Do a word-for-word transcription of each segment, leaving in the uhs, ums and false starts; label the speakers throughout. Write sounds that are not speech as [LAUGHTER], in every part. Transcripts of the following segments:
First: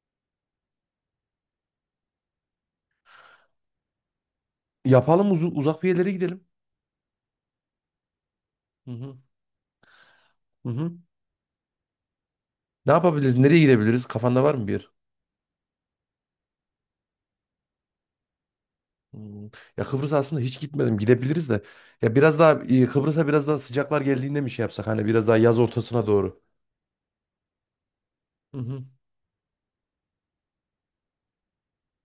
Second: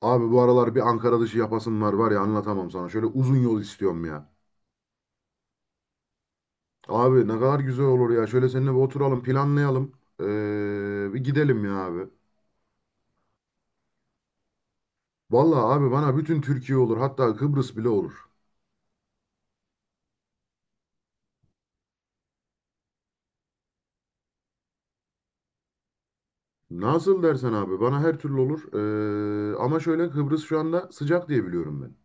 Speaker 1: Abi bu aralar bir Ankara dışı yapasım var var ya anlatamam sana. Şöyle uzun yol istiyorum ya.
Speaker 2: Yapalım uzu- uzak bir yerlere gidelim.
Speaker 1: Abi ne kadar güzel olur ya. Şöyle seninle bir
Speaker 2: Hı hı.
Speaker 1: oturalım planlayalım.
Speaker 2: Hı hı.
Speaker 1: Ee, bir gidelim ya abi.
Speaker 2: Ne yapabiliriz? Nereye gidebiliriz? Kafanda var mı bir yer?
Speaker 1: Vallahi abi bana bütün Türkiye olur. Hatta Kıbrıs bile olur.
Speaker 2: Hmm. Ya Kıbrıs aslında hiç gitmedim. Gidebiliriz de. Ya biraz daha e, Kıbrıs'a biraz daha sıcaklar geldiğinde mi şey yapsak? Hani biraz daha yaz ortasına doğru.
Speaker 1: Nasıl dersen abi bana her türlü
Speaker 2: Hı
Speaker 1: olur.
Speaker 2: hı.
Speaker 1: Ee, ama şöyle Kıbrıs şu anda sıcak diye biliyorum ben.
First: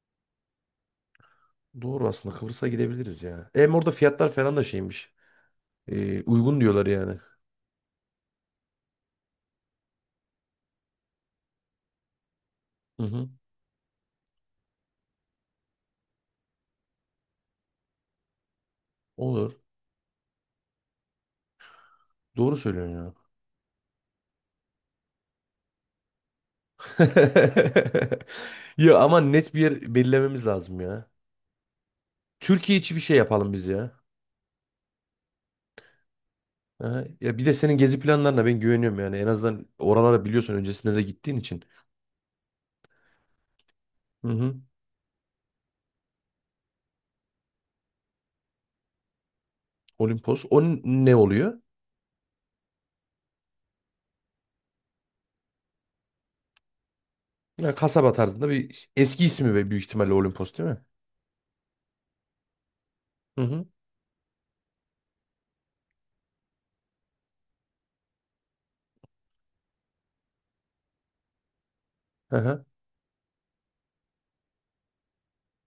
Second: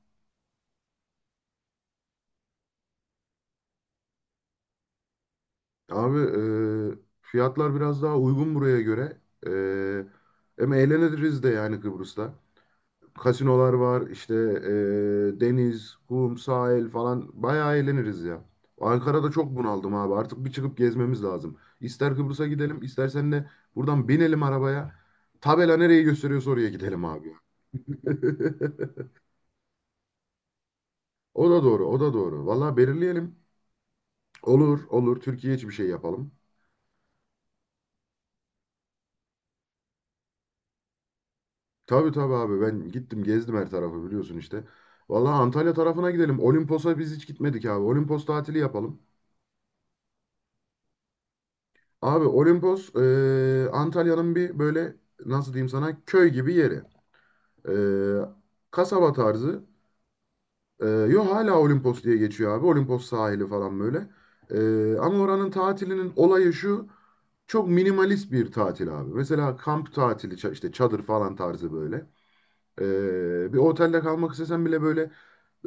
Speaker 2: Doğru aslında Kıbrıs'a gidebiliriz ya. Hem orada fiyatlar falan da şeymiş.
Speaker 1: Abi
Speaker 2: E, uygun diyorlar
Speaker 1: ee,
Speaker 2: yani.
Speaker 1: fiyatlar biraz daha uygun buraya göre. Ee, Hem eğleniriz de yani Kıbrıs'ta.
Speaker 2: Hı hı.
Speaker 1: Kasinolar var işte e, deniz, kum, sahil falan bayağı eğleniriz ya. Ankara'da çok
Speaker 2: Olur.
Speaker 1: bunaldım abi artık bir çıkıp gezmemiz lazım. İster Kıbrıs'a
Speaker 2: Doğru
Speaker 1: gidelim
Speaker 2: söylüyorsun ya.
Speaker 1: istersen de buradan binelim arabaya. Tabela nereyi gösteriyorsa oraya gidelim abi.
Speaker 2: [LAUGHS]
Speaker 1: [LAUGHS]
Speaker 2: Ya ama net bir yer belirlememiz lazım ya.
Speaker 1: O da doğru o da doğru. Valla
Speaker 2: Türkiye içi bir şey
Speaker 1: belirleyelim.
Speaker 2: yapalım biz ya.
Speaker 1: Olur olur Türkiye için bir şey yapalım.
Speaker 2: Ha, ya bir de senin gezi planlarına ben güveniyorum yani. En azından oralara biliyorsun öncesinde de gittiğin için.
Speaker 1: Tabii tabii abi ben gittim gezdim her tarafı
Speaker 2: Hı
Speaker 1: biliyorsun
Speaker 2: hı.
Speaker 1: işte. Valla Antalya tarafına gidelim. Olimpos'a biz hiç gitmedik abi. Olimpos tatili yapalım.
Speaker 2: Olimpos. O n- ne oluyor?
Speaker 1: Abi Olimpos e, Antalya'nın bir böyle nasıl diyeyim sana köy gibi yeri. E,
Speaker 2: Ya kasaba tarzında bir
Speaker 1: Kasaba
Speaker 2: eski ismi
Speaker 1: tarzı.
Speaker 2: ve büyük ihtimalle Olimpos değil mi?
Speaker 1: E, yo hala Olimpos diye geçiyor abi. Olimpos
Speaker 2: Hı
Speaker 1: sahili
Speaker 2: hı.
Speaker 1: falan böyle. E, Ama oranın tatilinin olayı şu. Çok minimalist bir tatil abi. Mesela kamp tatili ça- işte çadır falan tarzı böyle.
Speaker 2: Hı hı.
Speaker 1: E, bir otelde kalmak istesen bile böyle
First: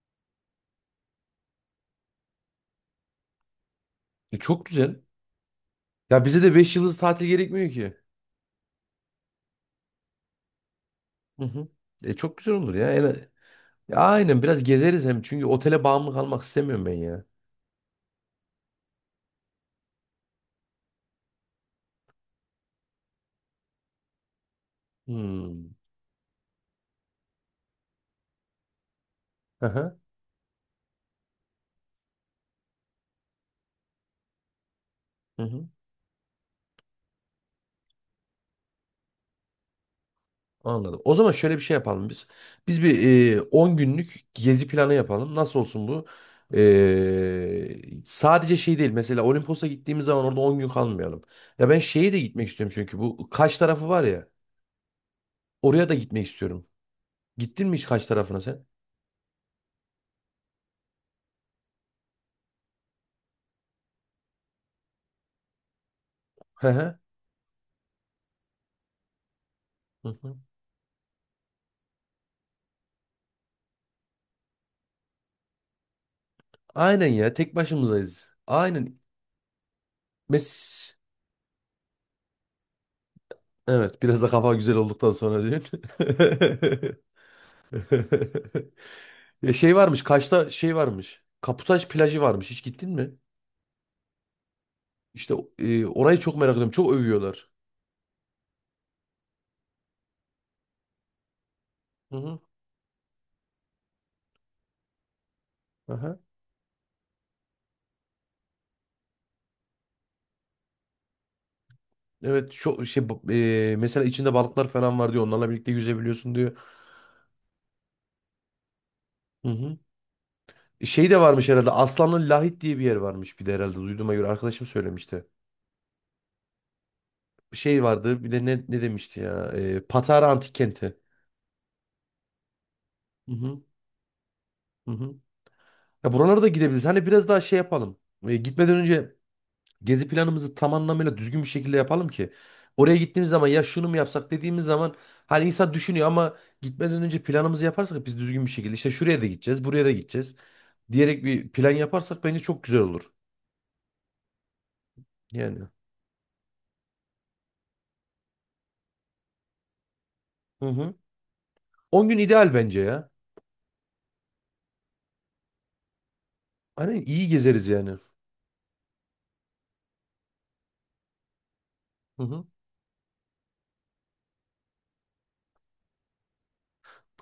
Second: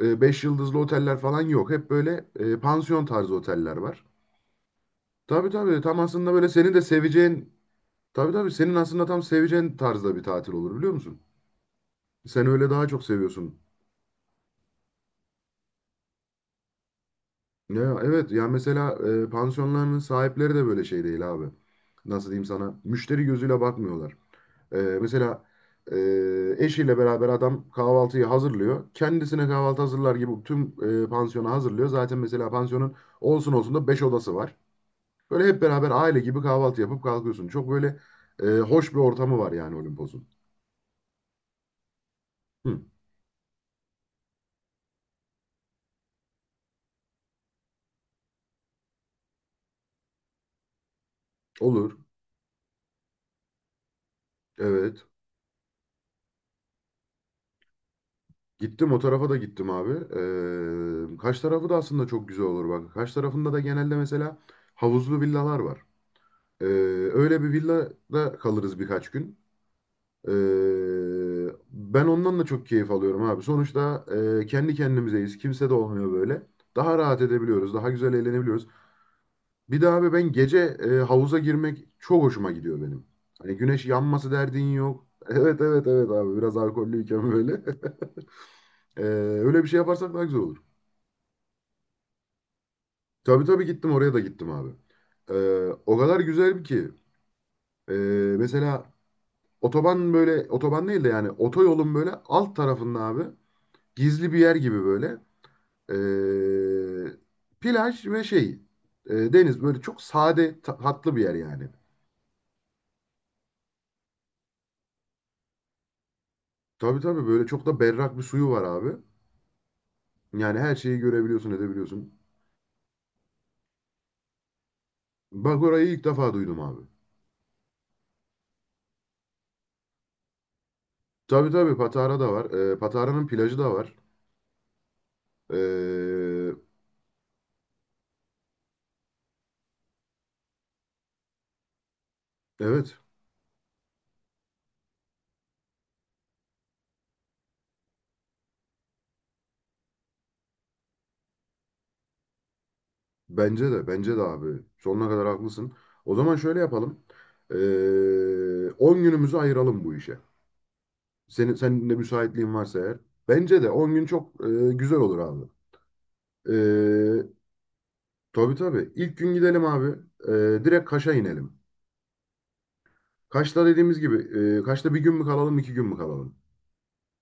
Speaker 1: e, beş yıldızlı oteller falan yok. Hep böyle e, pansiyon tarzı oteller var.
Speaker 2: E, çok güzel.
Speaker 1: Tabii tabii tam
Speaker 2: Ya
Speaker 1: aslında
Speaker 2: bize
Speaker 1: böyle
Speaker 2: de
Speaker 1: seni
Speaker 2: beş
Speaker 1: de
Speaker 2: yıldız tatil
Speaker 1: seveceğin.
Speaker 2: gerekmiyor ki.
Speaker 1: Tabii tabii senin aslında tam seveceğin tarzda bir tatil olur biliyor musun?
Speaker 2: Hı hı. E, çok
Speaker 1: Sen
Speaker 2: güzel
Speaker 1: öyle
Speaker 2: olur
Speaker 1: daha
Speaker 2: ya.
Speaker 1: çok
Speaker 2: En-
Speaker 1: seviyorsun.
Speaker 2: ya aynen biraz gezeriz hem çünkü otele bağımlı kalmak istemiyorum ben ya.
Speaker 1: Ya evet ya mesela e, pansiyonların sahipleri de böyle şey değil abi. Nasıl diyeyim sana? Müşteri gözüyle bakmıyorlar. E, mesela
Speaker 2: Hmm.
Speaker 1: e, eşiyle beraber adam kahvaltıyı hazırlıyor. Kendisine
Speaker 2: Hı
Speaker 1: kahvaltı
Speaker 2: hı.
Speaker 1: hazırlar gibi tüm e, pansiyonu hazırlıyor. Zaten mesela pansiyonun olsun olsun da beş odası var.
Speaker 2: Hı
Speaker 1: Böyle hep
Speaker 2: hı.
Speaker 1: beraber aile gibi kahvaltı yapıp kalkıyorsun. Çok böyle e, hoş bir ortamı var yani Olimpos'un.
Speaker 2: Anladım. O zaman şöyle bir şey yapalım biz.
Speaker 1: Hı,
Speaker 2: Biz bir e, on günlük gezi planı yapalım. Nasıl olsun bu? E, sadece şey değil. Mesela Olimpos'a gittiğimiz zaman orada on gün kalmayalım. Ya ben
Speaker 1: olur.
Speaker 2: şeye de gitmek istiyorum çünkü bu Kaş tarafı var ya.
Speaker 1: Evet.
Speaker 2: Oraya da gitmek istiyorum. Gittin mi hiç Kaş tarafına sen?
Speaker 1: Gittim o tarafa da gittim abi. Ee, Kaş tarafı da aslında çok güzel olur bak. Kaş tarafında da genelde mesela havuzlu villalar var. Ee,
Speaker 2: Hı hı.
Speaker 1: Öyle bir villada kalırız birkaç gün.
Speaker 2: Hı
Speaker 1: Ee,
Speaker 2: hı.
Speaker 1: ben ondan da çok keyif alıyorum abi. Sonuçta e, kendi kendimizeyiz. Kimse de olmuyor böyle. Daha
Speaker 2: Aynen
Speaker 1: rahat
Speaker 2: ya. Tek
Speaker 1: edebiliyoruz. Daha güzel
Speaker 2: başımızayız.
Speaker 1: eğlenebiliyoruz.
Speaker 2: Aynen.
Speaker 1: Bir de abi ben gece
Speaker 2: Mes
Speaker 1: e, havuza girmek çok hoşuma gidiyor benim. Hani güneş
Speaker 2: Evet, biraz da
Speaker 1: yanması
Speaker 2: kafa
Speaker 1: derdin
Speaker 2: güzel
Speaker 1: yok.
Speaker 2: olduktan
Speaker 1: [LAUGHS]
Speaker 2: sonra
Speaker 1: Evet
Speaker 2: diyor.
Speaker 1: evet evet abi biraz alkollüyken böyle. [LAUGHS]
Speaker 2: [LAUGHS]
Speaker 1: Ee,
Speaker 2: Ya
Speaker 1: Öyle bir
Speaker 2: şey
Speaker 1: şey
Speaker 2: varmış,
Speaker 1: yaparsak daha güzel
Speaker 2: Kaş'ta
Speaker 1: olur.
Speaker 2: şey varmış. Kaputaş plajı varmış. Hiç gittin mi?
Speaker 1: Tabii tabii gittim oraya da gittim abi. Ee,
Speaker 2: İşte e,
Speaker 1: O kadar
Speaker 2: orayı çok merak
Speaker 1: güzel
Speaker 2: ediyorum.
Speaker 1: ki
Speaker 2: Çok övüyorlar.
Speaker 1: ee, mesela otoban böyle otoban değil de yani otoyolun böyle
Speaker 2: Hı hı.
Speaker 1: alt tarafında abi gizli bir yer gibi böyle
Speaker 2: Aha.
Speaker 1: ee, plaj ve şey ee, deniz böyle çok sade ta- tatlı bir yer yani.
Speaker 2: Evet, çok şey ba- e, mesela içinde balıklar falan var diyor. Onlarla birlikte yüzebiliyorsun diyor.
Speaker 1: Tabii tabii böyle çok da berrak bir suyu var abi.
Speaker 2: Hı hı.
Speaker 1: Yani her
Speaker 2: E,
Speaker 1: şeyi
Speaker 2: Şey de varmış
Speaker 1: görebiliyorsun
Speaker 2: herhalde.
Speaker 1: edebiliyorsun.
Speaker 2: Aslanlı Lahit diye bir yer varmış bir de herhalde. Duyduğuma göre arkadaşım söylemişti.
Speaker 1: Bak orayı ilk defa duydum abi.
Speaker 2: Şey vardı. Bir de ne ne demişti ya? E, Patara Antik Kenti.
Speaker 1: Tabii tabii Patara da var. Ee, Patara'nın
Speaker 2: Hı
Speaker 1: plajı
Speaker 2: hı.
Speaker 1: da var.
Speaker 2: Hı hı. Ya buralara da
Speaker 1: Ee,
Speaker 2: gidebiliriz. Hani biraz daha şey yapalım. E, gitmeden önce gezi planımızı tam anlamıyla düzgün bir şekilde yapalım ki oraya
Speaker 1: evet.
Speaker 2: gittiğimiz zaman ya şunu mu yapsak dediğimiz zaman hani insan düşünüyor ama gitmeden önce planımızı yaparsak biz düzgün bir şekilde işte şuraya da gideceğiz, buraya da gideceğiz diyerek bir plan yaparsak bence çok güzel olur.
Speaker 1: Bence de, bence de abi. Sonuna kadar
Speaker 2: Yani.
Speaker 1: haklısın. O zaman şöyle yapalım. Ee, on günümüzü ayıralım bu işe.
Speaker 2: Hı hı.
Speaker 1: Senin, senin de
Speaker 2: on gün
Speaker 1: müsaitliğin
Speaker 2: ideal
Speaker 1: varsa
Speaker 2: bence
Speaker 1: eğer.
Speaker 2: ya.
Speaker 1: Bence de on gün çok e, güzel olur abi.
Speaker 2: Hani iyi
Speaker 1: Ee,
Speaker 2: gezeriz yani.
Speaker 1: tabii tabii. İlk gün gidelim abi. Ee, direkt Kaş'a inelim.
Speaker 2: Hı hı.
Speaker 1: Kaş'ta dediğimiz gibi, e, Kaş'ta bir gün mü kalalım, iki gün mü kalalım?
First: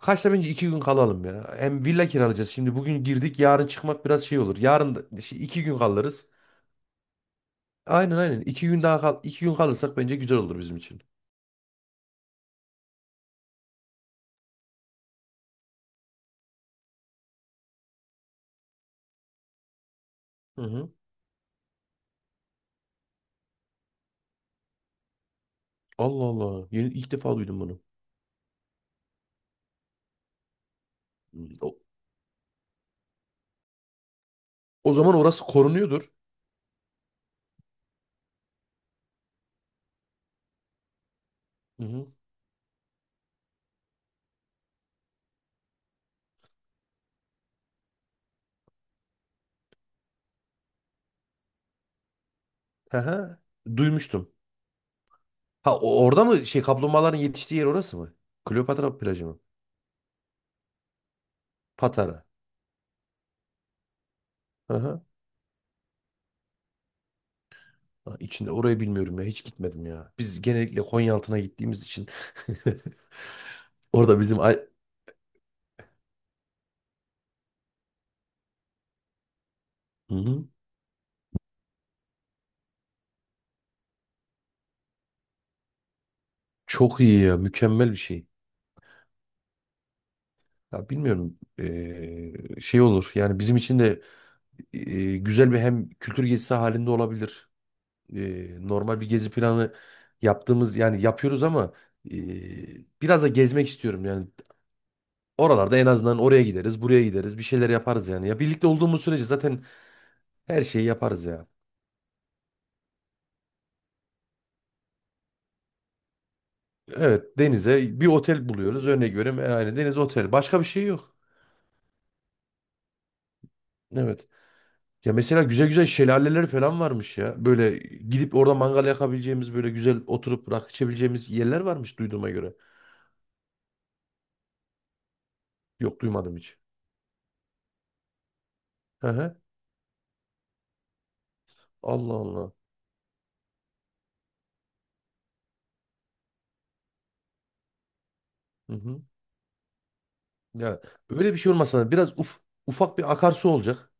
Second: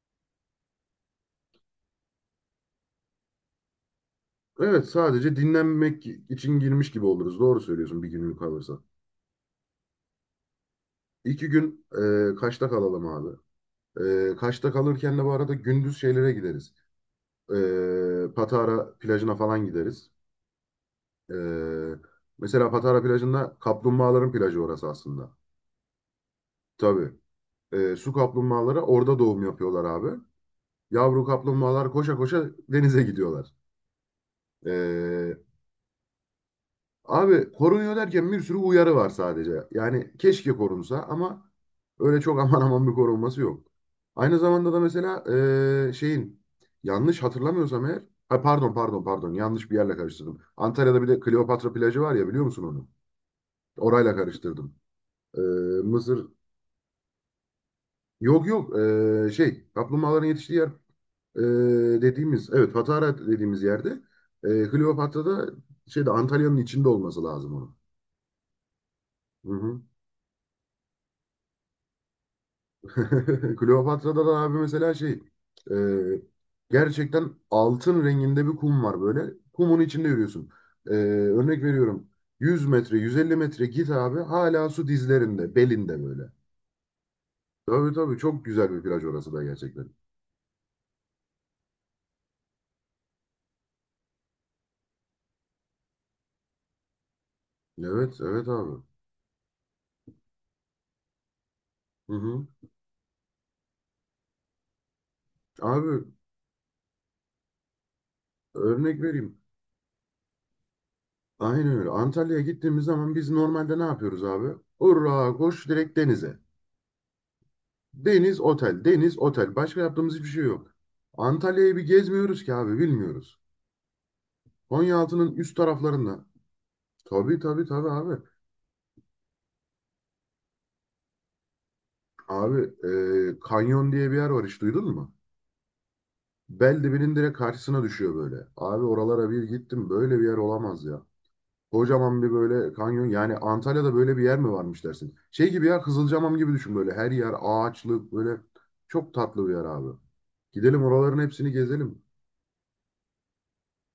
Speaker 2: Kaçta bence iki gün kalalım ya. Hem villa kiralayacağız. Şimdi bugün girdik, yarın çıkmak biraz şey olur.
Speaker 1: Evet,
Speaker 2: Yarın da
Speaker 1: sadece
Speaker 2: iki gün
Speaker 1: dinlenmek
Speaker 2: kalırız.
Speaker 1: için girmiş gibi oluruz. Doğru söylüyorsun bir
Speaker 2: Aynen,
Speaker 1: günlük
Speaker 2: aynen. iki
Speaker 1: kalırsa.
Speaker 2: gün daha kal iki gün kalırsak bence güzel olur bizim için.
Speaker 1: İki gün e, Kaş'ta kalalım abi. E, Kaş'ta kalırken de bu arada gündüz şeylere gideriz. e, Patara plajına falan gideriz.
Speaker 2: Hı hı.
Speaker 1: E, Mesela Patara plajında kaplumbağaların plajı orası aslında.
Speaker 2: Allah Allah. Yeni, ilk
Speaker 1: Tabii.
Speaker 2: defa duydum bunu.
Speaker 1: E, su kaplumbağaları orada doğum yapıyorlar abi. Yavru
Speaker 2: Hmm. O,
Speaker 1: kaplumbağalar koşa koşa denize gidiyorlar.
Speaker 2: o zaman
Speaker 1: E,
Speaker 2: orası korunuyordur.
Speaker 1: Abi korunuyor derken bir sürü uyarı var sadece. Yani keşke korunsa ama
Speaker 2: Hı hı.
Speaker 1: öyle çok [LAUGHS] aman aman bir korunması yok. Aynı zamanda da mesela eee, şeyin yanlış hatırlamıyorsam eğer ha, pardon pardon pardon yanlış bir yerle karıştırdım. Antalya'da bir de Kleopatra plajı var ya biliyor musun onu?
Speaker 2: Hı hı.
Speaker 1: Orayla
Speaker 2: Duymuştum.
Speaker 1: karıştırdım. Eee,
Speaker 2: Ha, o- orada
Speaker 1: Mısır
Speaker 2: mı şey kaplumbağaların yetiştiği yer orası mı?
Speaker 1: yok yok
Speaker 2: Kleopatra plajı
Speaker 1: eee,
Speaker 2: mı?
Speaker 1: şey kaplumbağaların yetiştiği yer eee,
Speaker 2: Patara.
Speaker 1: dediğimiz evet Patara dediğimiz yerde
Speaker 2: Hı
Speaker 1: eee
Speaker 2: hı.
Speaker 1: Kleopatra'da şeyde Antalya'nın içinde olması lazım onun.
Speaker 2: Ha, içinde orayı bilmiyorum ya. Hiç
Speaker 1: Hı
Speaker 2: gitmedim
Speaker 1: hı.
Speaker 2: ya. Biz genellikle Konyaaltı'na gittiğimiz için. [LAUGHS]
Speaker 1: [LAUGHS]
Speaker 2: Orada
Speaker 1: Kleopatra'da da
Speaker 2: bizim...
Speaker 1: abi
Speaker 2: ay-
Speaker 1: mesela şey e, gerçekten altın renginde bir kum var böyle. Kumun içinde
Speaker 2: Hı hı.
Speaker 1: yürüyorsun. E, Örnek veriyorum yüz metre yüz elli metre git abi hala su dizlerinde belinde böyle.
Speaker 2: Çok iyi ya. Mükemmel bir
Speaker 1: Tabii tabii
Speaker 2: şey.
Speaker 1: çok güzel bir plaj orası da gerçekten.
Speaker 2: Ya bilmiyorum. Ee, şey olur. Yani bizim için de ee, güzel bir hem kültür gezisi halinde olabilir.
Speaker 1: Evet evet
Speaker 2: E,
Speaker 1: abi.
Speaker 2: normal bir gezi planı yaptığımız yani yapıyoruz ama e,
Speaker 1: Hı hı.
Speaker 2: biraz da gezmek istiyorum yani. Oralarda en
Speaker 1: Abi
Speaker 2: azından oraya gideriz, buraya gideriz, bir şeyler yaparız yani. Ya birlikte olduğumuz
Speaker 1: örnek
Speaker 2: sürece
Speaker 1: vereyim.
Speaker 2: zaten her şeyi yaparız ya.
Speaker 1: Aynen öyle. Antalya'ya gittiğimiz zaman biz normalde ne yapıyoruz abi? Hurra koş direkt denize.
Speaker 2: Evet, denize bir
Speaker 1: Deniz,
Speaker 2: otel buluyoruz
Speaker 1: otel,
Speaker 2: örnek
Speaker 1: deniz,
Speaker 2: veriyorum.
Speaker 1: otel.
Speaker 2: Yani
Speaker 1: Başka
Speaker 2: deniz
Speaker 1: yaptığımız
Speaker 2: otel,
Speaker 1: hiçbir şey
Speaker 2: başka bir
Speaker 1: yok.
Speaker 2: şey yok.
Speaker 1: Antalya'yı bir gezmiyoruz ki abi bilmiyoruz.
Speaker 2: Evet. Ya
Speaker 1: Konyaaltı'nın
Speaker 2: mesela
Speaker 1: üst
Speaker 2: güzel güzel
Speaker 1: taraflarında.
Speaker 2: şelaleler falan varmış
Speaker 1: Tabii
Speaker 2: ya.
Speaker 1: tabii
Speaker 2: Böyle
Speaker 1: tabii abi.
Speaker 2: gidip orada mangal yakabileceğimiz böyle güzel oturup rakı içebileceğimiz yerler varmış duyduğuma göre.
Speaker 1: Abi e, Kanyon diye bir yer var hiç duydun mu?
Speaker 2: Yok, duymadım hiç.
Speaker 1: Beldibinin direkt karşısına düşüyor böyle. Abi
Speaker 2: Hı
Speaker 1: oralara
Speaker 2: hı.
Speaker 1: bir gittim böyle bir yer olamaz ya.
Speaker 2: Allah
Speaker 1: Kocaman bir
Speaker 2: Allah.
Speaker 1: böyle kanyon yani Antalya'da böyle bir yer mi varmış dersin. Şey gibi ya Kızılcamam gibi düşün böyle her yer ağaçlık böyle
Speaker 2: Hı hı.
Speaker 1: çok tatlı bir yer abi.
Speaker 2: Ya
Speaker 1: Gidelim oraların
Speaker 2: öyle bir şey
Speaker 1: hepsini
Speaker 2: olmasa
Speaker 1: gezelim.
Speaker 2: biraz uf, ufak bir akarsu olacak.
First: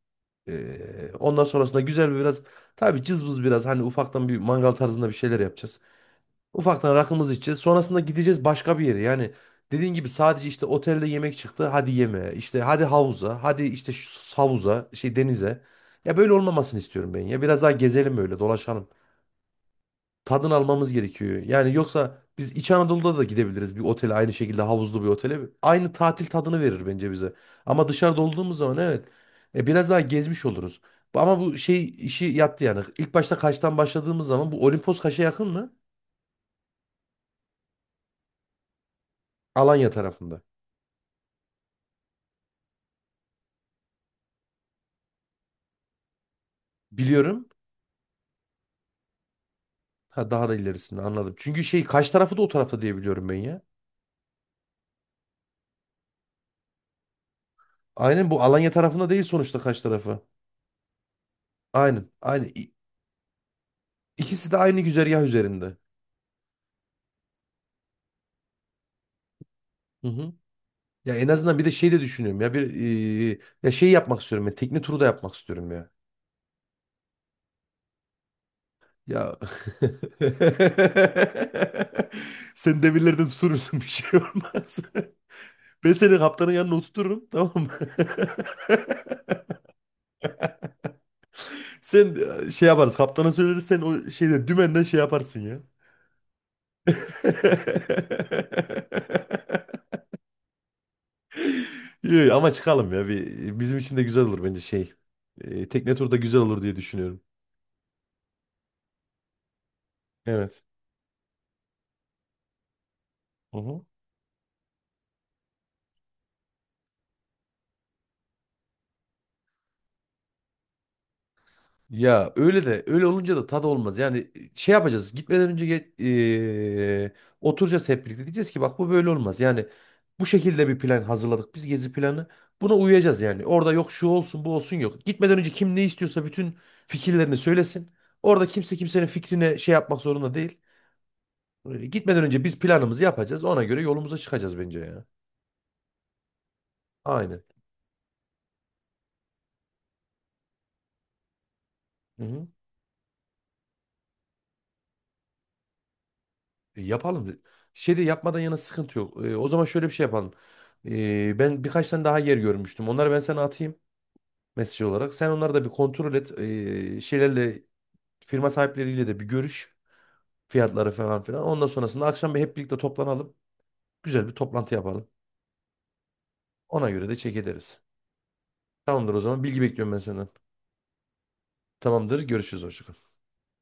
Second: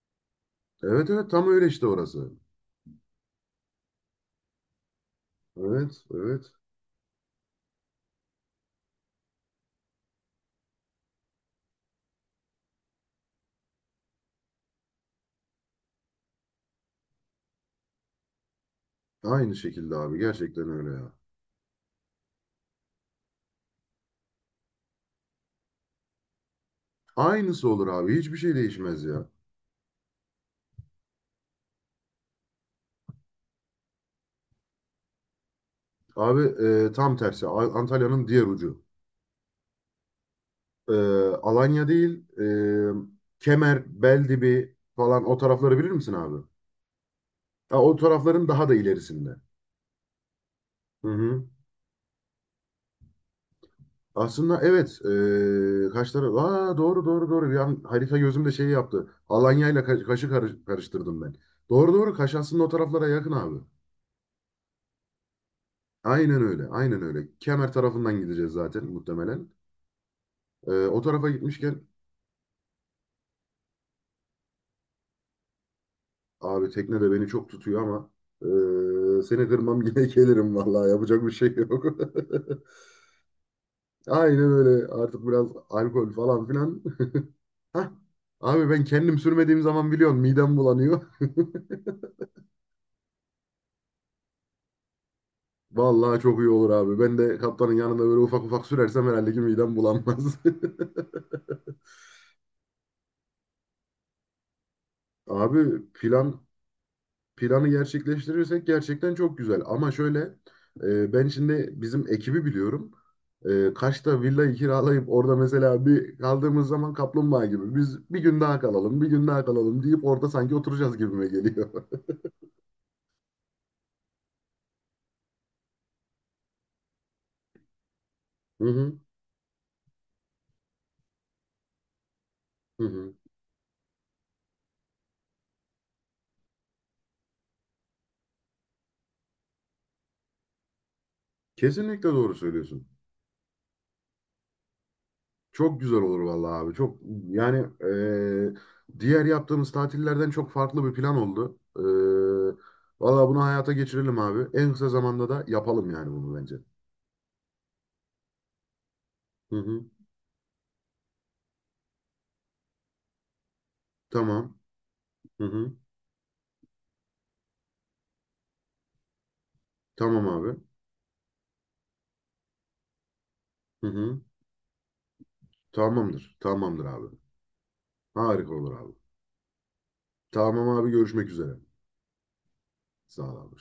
Speaker 1: Evet
Speaker 2: Ee,
Speaker 1: evet
Speaker 2: ondan
Speaker 1: tam öyle
Speaker 2: sonrasında
Speaker 1: işte
Speaker 2: güzel bir
Speaker 1: orası.
Speaker 2: biraz tabii cızbız biraz hani ufaktan bir mangal tarzında bir şeyler yapacağız.
Speaker 1: Evet, evet.
Speaker 2: Ufaktan rakımızı içeceğiz. Sonrasında gideceğiz başka bir yere. Yani dediğin gibi sadece işte otelde yemek çıktı. Hadi yemeğe. İşte hadi havuza. Hadi işte şu havuza, şey denize. Ya böyle olmamasını istiyorum ben ya. Biraz daha gezelim öyle, dolaşalım,
Speaker 1: Aynı şekilde abi.
Speaker 2: tadını
Speaker 1: Gerçekten öyle
Speaker 2: almamız
Speaker 1: ya.
Speaker 2: gerekiyor. Yani yoksa biz İç Anadolu'da da gidebiliriz bir otele aynı şekilde havuzlu bir otele. Aynı tatil tadını verir bence bize.
Speaker 1: Aynısı
Speaker 2: Ama
Speaker 1: olur abi.
Speaker 2: dışarıda
Speaker 1: Hiçbir şey
Speaker 2: olduğumuz zaman evet,
Speaker 1: değişmez ya.
Speaker 2: e, biraz daha gezmiş oluruz. Ama bu şey işi yattı yani. İlk başta Kaş'tan başladığımız zaman bu Olimpos Kaş'a yakın mı?
Speaker 1: Abi e, tam tersi. A- Antalya'nın diğer ucu.
Speaker 2: Alanya tarafında.
Speaker 1: E, Alanya değil, e, Kemer, Beldibi falan o tarafları bilir misin abi?
Speaker 2: Biliyorum.
Speaker 1: Ha, o tarafların daha da ilerisinde.
Speaker 2: Ha, daha da ilerisinde
Speaker 1: Hı
Speaker 2: anladım.
Speaker 1: hı.
Speaker 2: Çünkü şey Kaş tarafı da o tarafta diye biliyorum ben ya.
Speaker 1: Aslında evet. E, kaç taraf? Aa, doğru doğru doğru. Bir an harita
Speaker 2: Aynen, bu
Speaker 1: gözümde şey
Speaker 2: Alanya
Speaker 1: yaptı.
Speaker 2: tarafında değil sonuçta
Speaker 1: Alanya ile
Speaker 2: Kaş
Speaker 1: Ka-
Speaker 2: tarafı.
Speaker 1: Kaş'ı karış- karıştırdım ben. Doğru
Speaker 2: Aynen.
Speaker 1: doğru. Kaş
Speaker 2: Aynen.
Speaker 1: aslında o
Speaker 2: İ-
Speaker 1: taraflara yakın abi.
Speaker 2: İkisi de aynı güzergah üzerinde.
Speaker 1: Aynen öyle. Aynen öyle. Kemer tarafından gideceğiz zaten muhtemelen.
Speaker 2: Hı hı.
Speaker 1: Ee, o
Speaker 2: Ya en
Speaker 1: tarafa
Speaker 2: azından bir de
Speaker 1: gitmişken
Speaker 2: şey de düşünüyorum ya bir e, ya şey yapmak istiyorum ya tekne turu da yapmak istiyorum ya.
Speaker 1: abi tekne de beni çok tutuyor ama ee,
Speaker 2: Ya
Speaker 1: seni
Speaker 2: [LAUGHS]
Speaker 1: kırmam yine [LAUGHS] gelirim vallahi yapacak bir şey yok.
Speaker 2: sen demirlerden tuturursun bir
Speaker 1: [LAUGHS]
Speaker 2: şey
Speaker 1: Aynen
Speaker 2: olmaz.
Speaker 1: öyle.
Speaker 2: [LAUGHS]
Speaker 1: Artık biraz
Speaker 2: Ben
Speaker 1: alkol
Speaker 2: seni
Speaker 1: falan
Speaker 2: kaptanın yanına
Speaker 1: filan.
Speaker 2: oturturum, tamam mı?
Speaker 1: [LAUGHS] Hah. Abi ben kendim sürmediğim zaman biliyorsun midem bulanıyor.
Speaker 2: [LAUGHS] Sen e, şey yaparız kaptana söyleriz sen o şeyde dümenden şey yaparsın ya.
Speaker 1: [LAUGHS] Vallahi çok iyi olur abi. Ben de kaptanın yanında böyle ufak ufak sürersem herhalde ki midem bulanmaz.
Speaker 2: [LAUGHS] İyi, ama çıkalım ya bir, bizim için de güzel olur bence şey.
Speaker 1: [LAUGHS]
Speaker 2: E,
Speaker 1: Abi
Speaker 2: tekne turu da güzel
Speaker 1: plan
Speaker 2: olur diye düşünüyorum.
Speaker 1: planı gerçekleştirirsek gerçekten çok güzel. Ama şöyle
Speaker 2: Evet.
Speaker 1: e, ben şimdi bizim ekibi biliyorum.
Speaker 2: Hı
Speaker 1: E,
Speaker 2: hı.
Speaker 1: Kaş'ta villayı kiralayıp orada mesela bir kaldığımız zaman kaplumbağa gibi biz bir gün daha kalalım, bir gün daha kalalım deyip orada sanki oturacağız gibime geliyor.
Speaker 2: Ya öyle de öyle olunca da tadı olmaz. Yani şey yapacağız. Gitmeden önce ge- eee, oturacağız hep birlikte. Diyeceğiz ki
Speaker 1: [LAUGHS] Hı
Speaker 2: bak bu
Speaker 1: hı,
Speaker 2: böyle olmaz. Yani bu şekilde bir plan hazırladık. Biz gezi planı. Buna
Speaker 1: hı hı.
Speaker 2: uyacağız yani. Orada yok şu olsun bu olsun yok. Gitmeden önce kim ne istiyorsa bütün fikirlerini söylesin. Orada kimse kimsenin fikrine şey yapmak zorunda değil. Ee,
Speaker 1: Kesinlikle
Speaker 2: Gitmeden
Speaker 1: doğru
Speaker 2: önce biz
Speaker 1: söylüyorsun.
Speaker 2: planımızı yapacağız. Ona göre yolumuza çıkacağız bence ya.
Speaker 1: Çok güzel olur vallahi abi. Çok
Speaker 2: Aynen.
Speaker 1: yani e, diğer yaptığımız tatillerden çok farklı bir plan oldu. E, vallahi bunu hayata geçirelim abi. En kısa zamanda da yapalım yani bunu bence.
Speaker 2: E, Yapalım. Şey de yapmadan yana sıkıntı yok. E, o
Speaker 1: Hı
Speaker 2: zaman
Speaker 1: hı.
Speaker 2: şöyle bir şey yapalım. E, ben birkaç tane daha yer görmüştüm. Onları ben sana atayım
Speaker 1: Tamam.
Speaker 2: mesaj olarak. Sen
Speaker 1: Hı
Speaker 2: onları da bir
Speaker 1: hı.
Speaker 2: kontrol et. E, şeylerle firma sahipleriyle de bir görüş.
Speaker 1: Tamam abi.
Speaker 2: Fiyatları falan filan. Ondan sonrasında akşam bir hep birlikte toplanalım.
Speaker 1: Hı hı.
Speaker 2: Güzel bir toplantı yapalım.
Speaker 1: Tamamdır. Tamamdır
Speaker 2: Ona
Speaker 1: abi.
Speaker 2: göre de çek ederiz.
Speaker 1: Harika olur abi.
Speaker 2: Tamamdır o zaman. Bilgi bekliyorum ben senden.
Speaker 1: Tamam abi görüşmek üzere.
Speaker 2: Tamamdır. Görüşürüz. Hoşça kal.
Speaker 1: Sağ ol abi.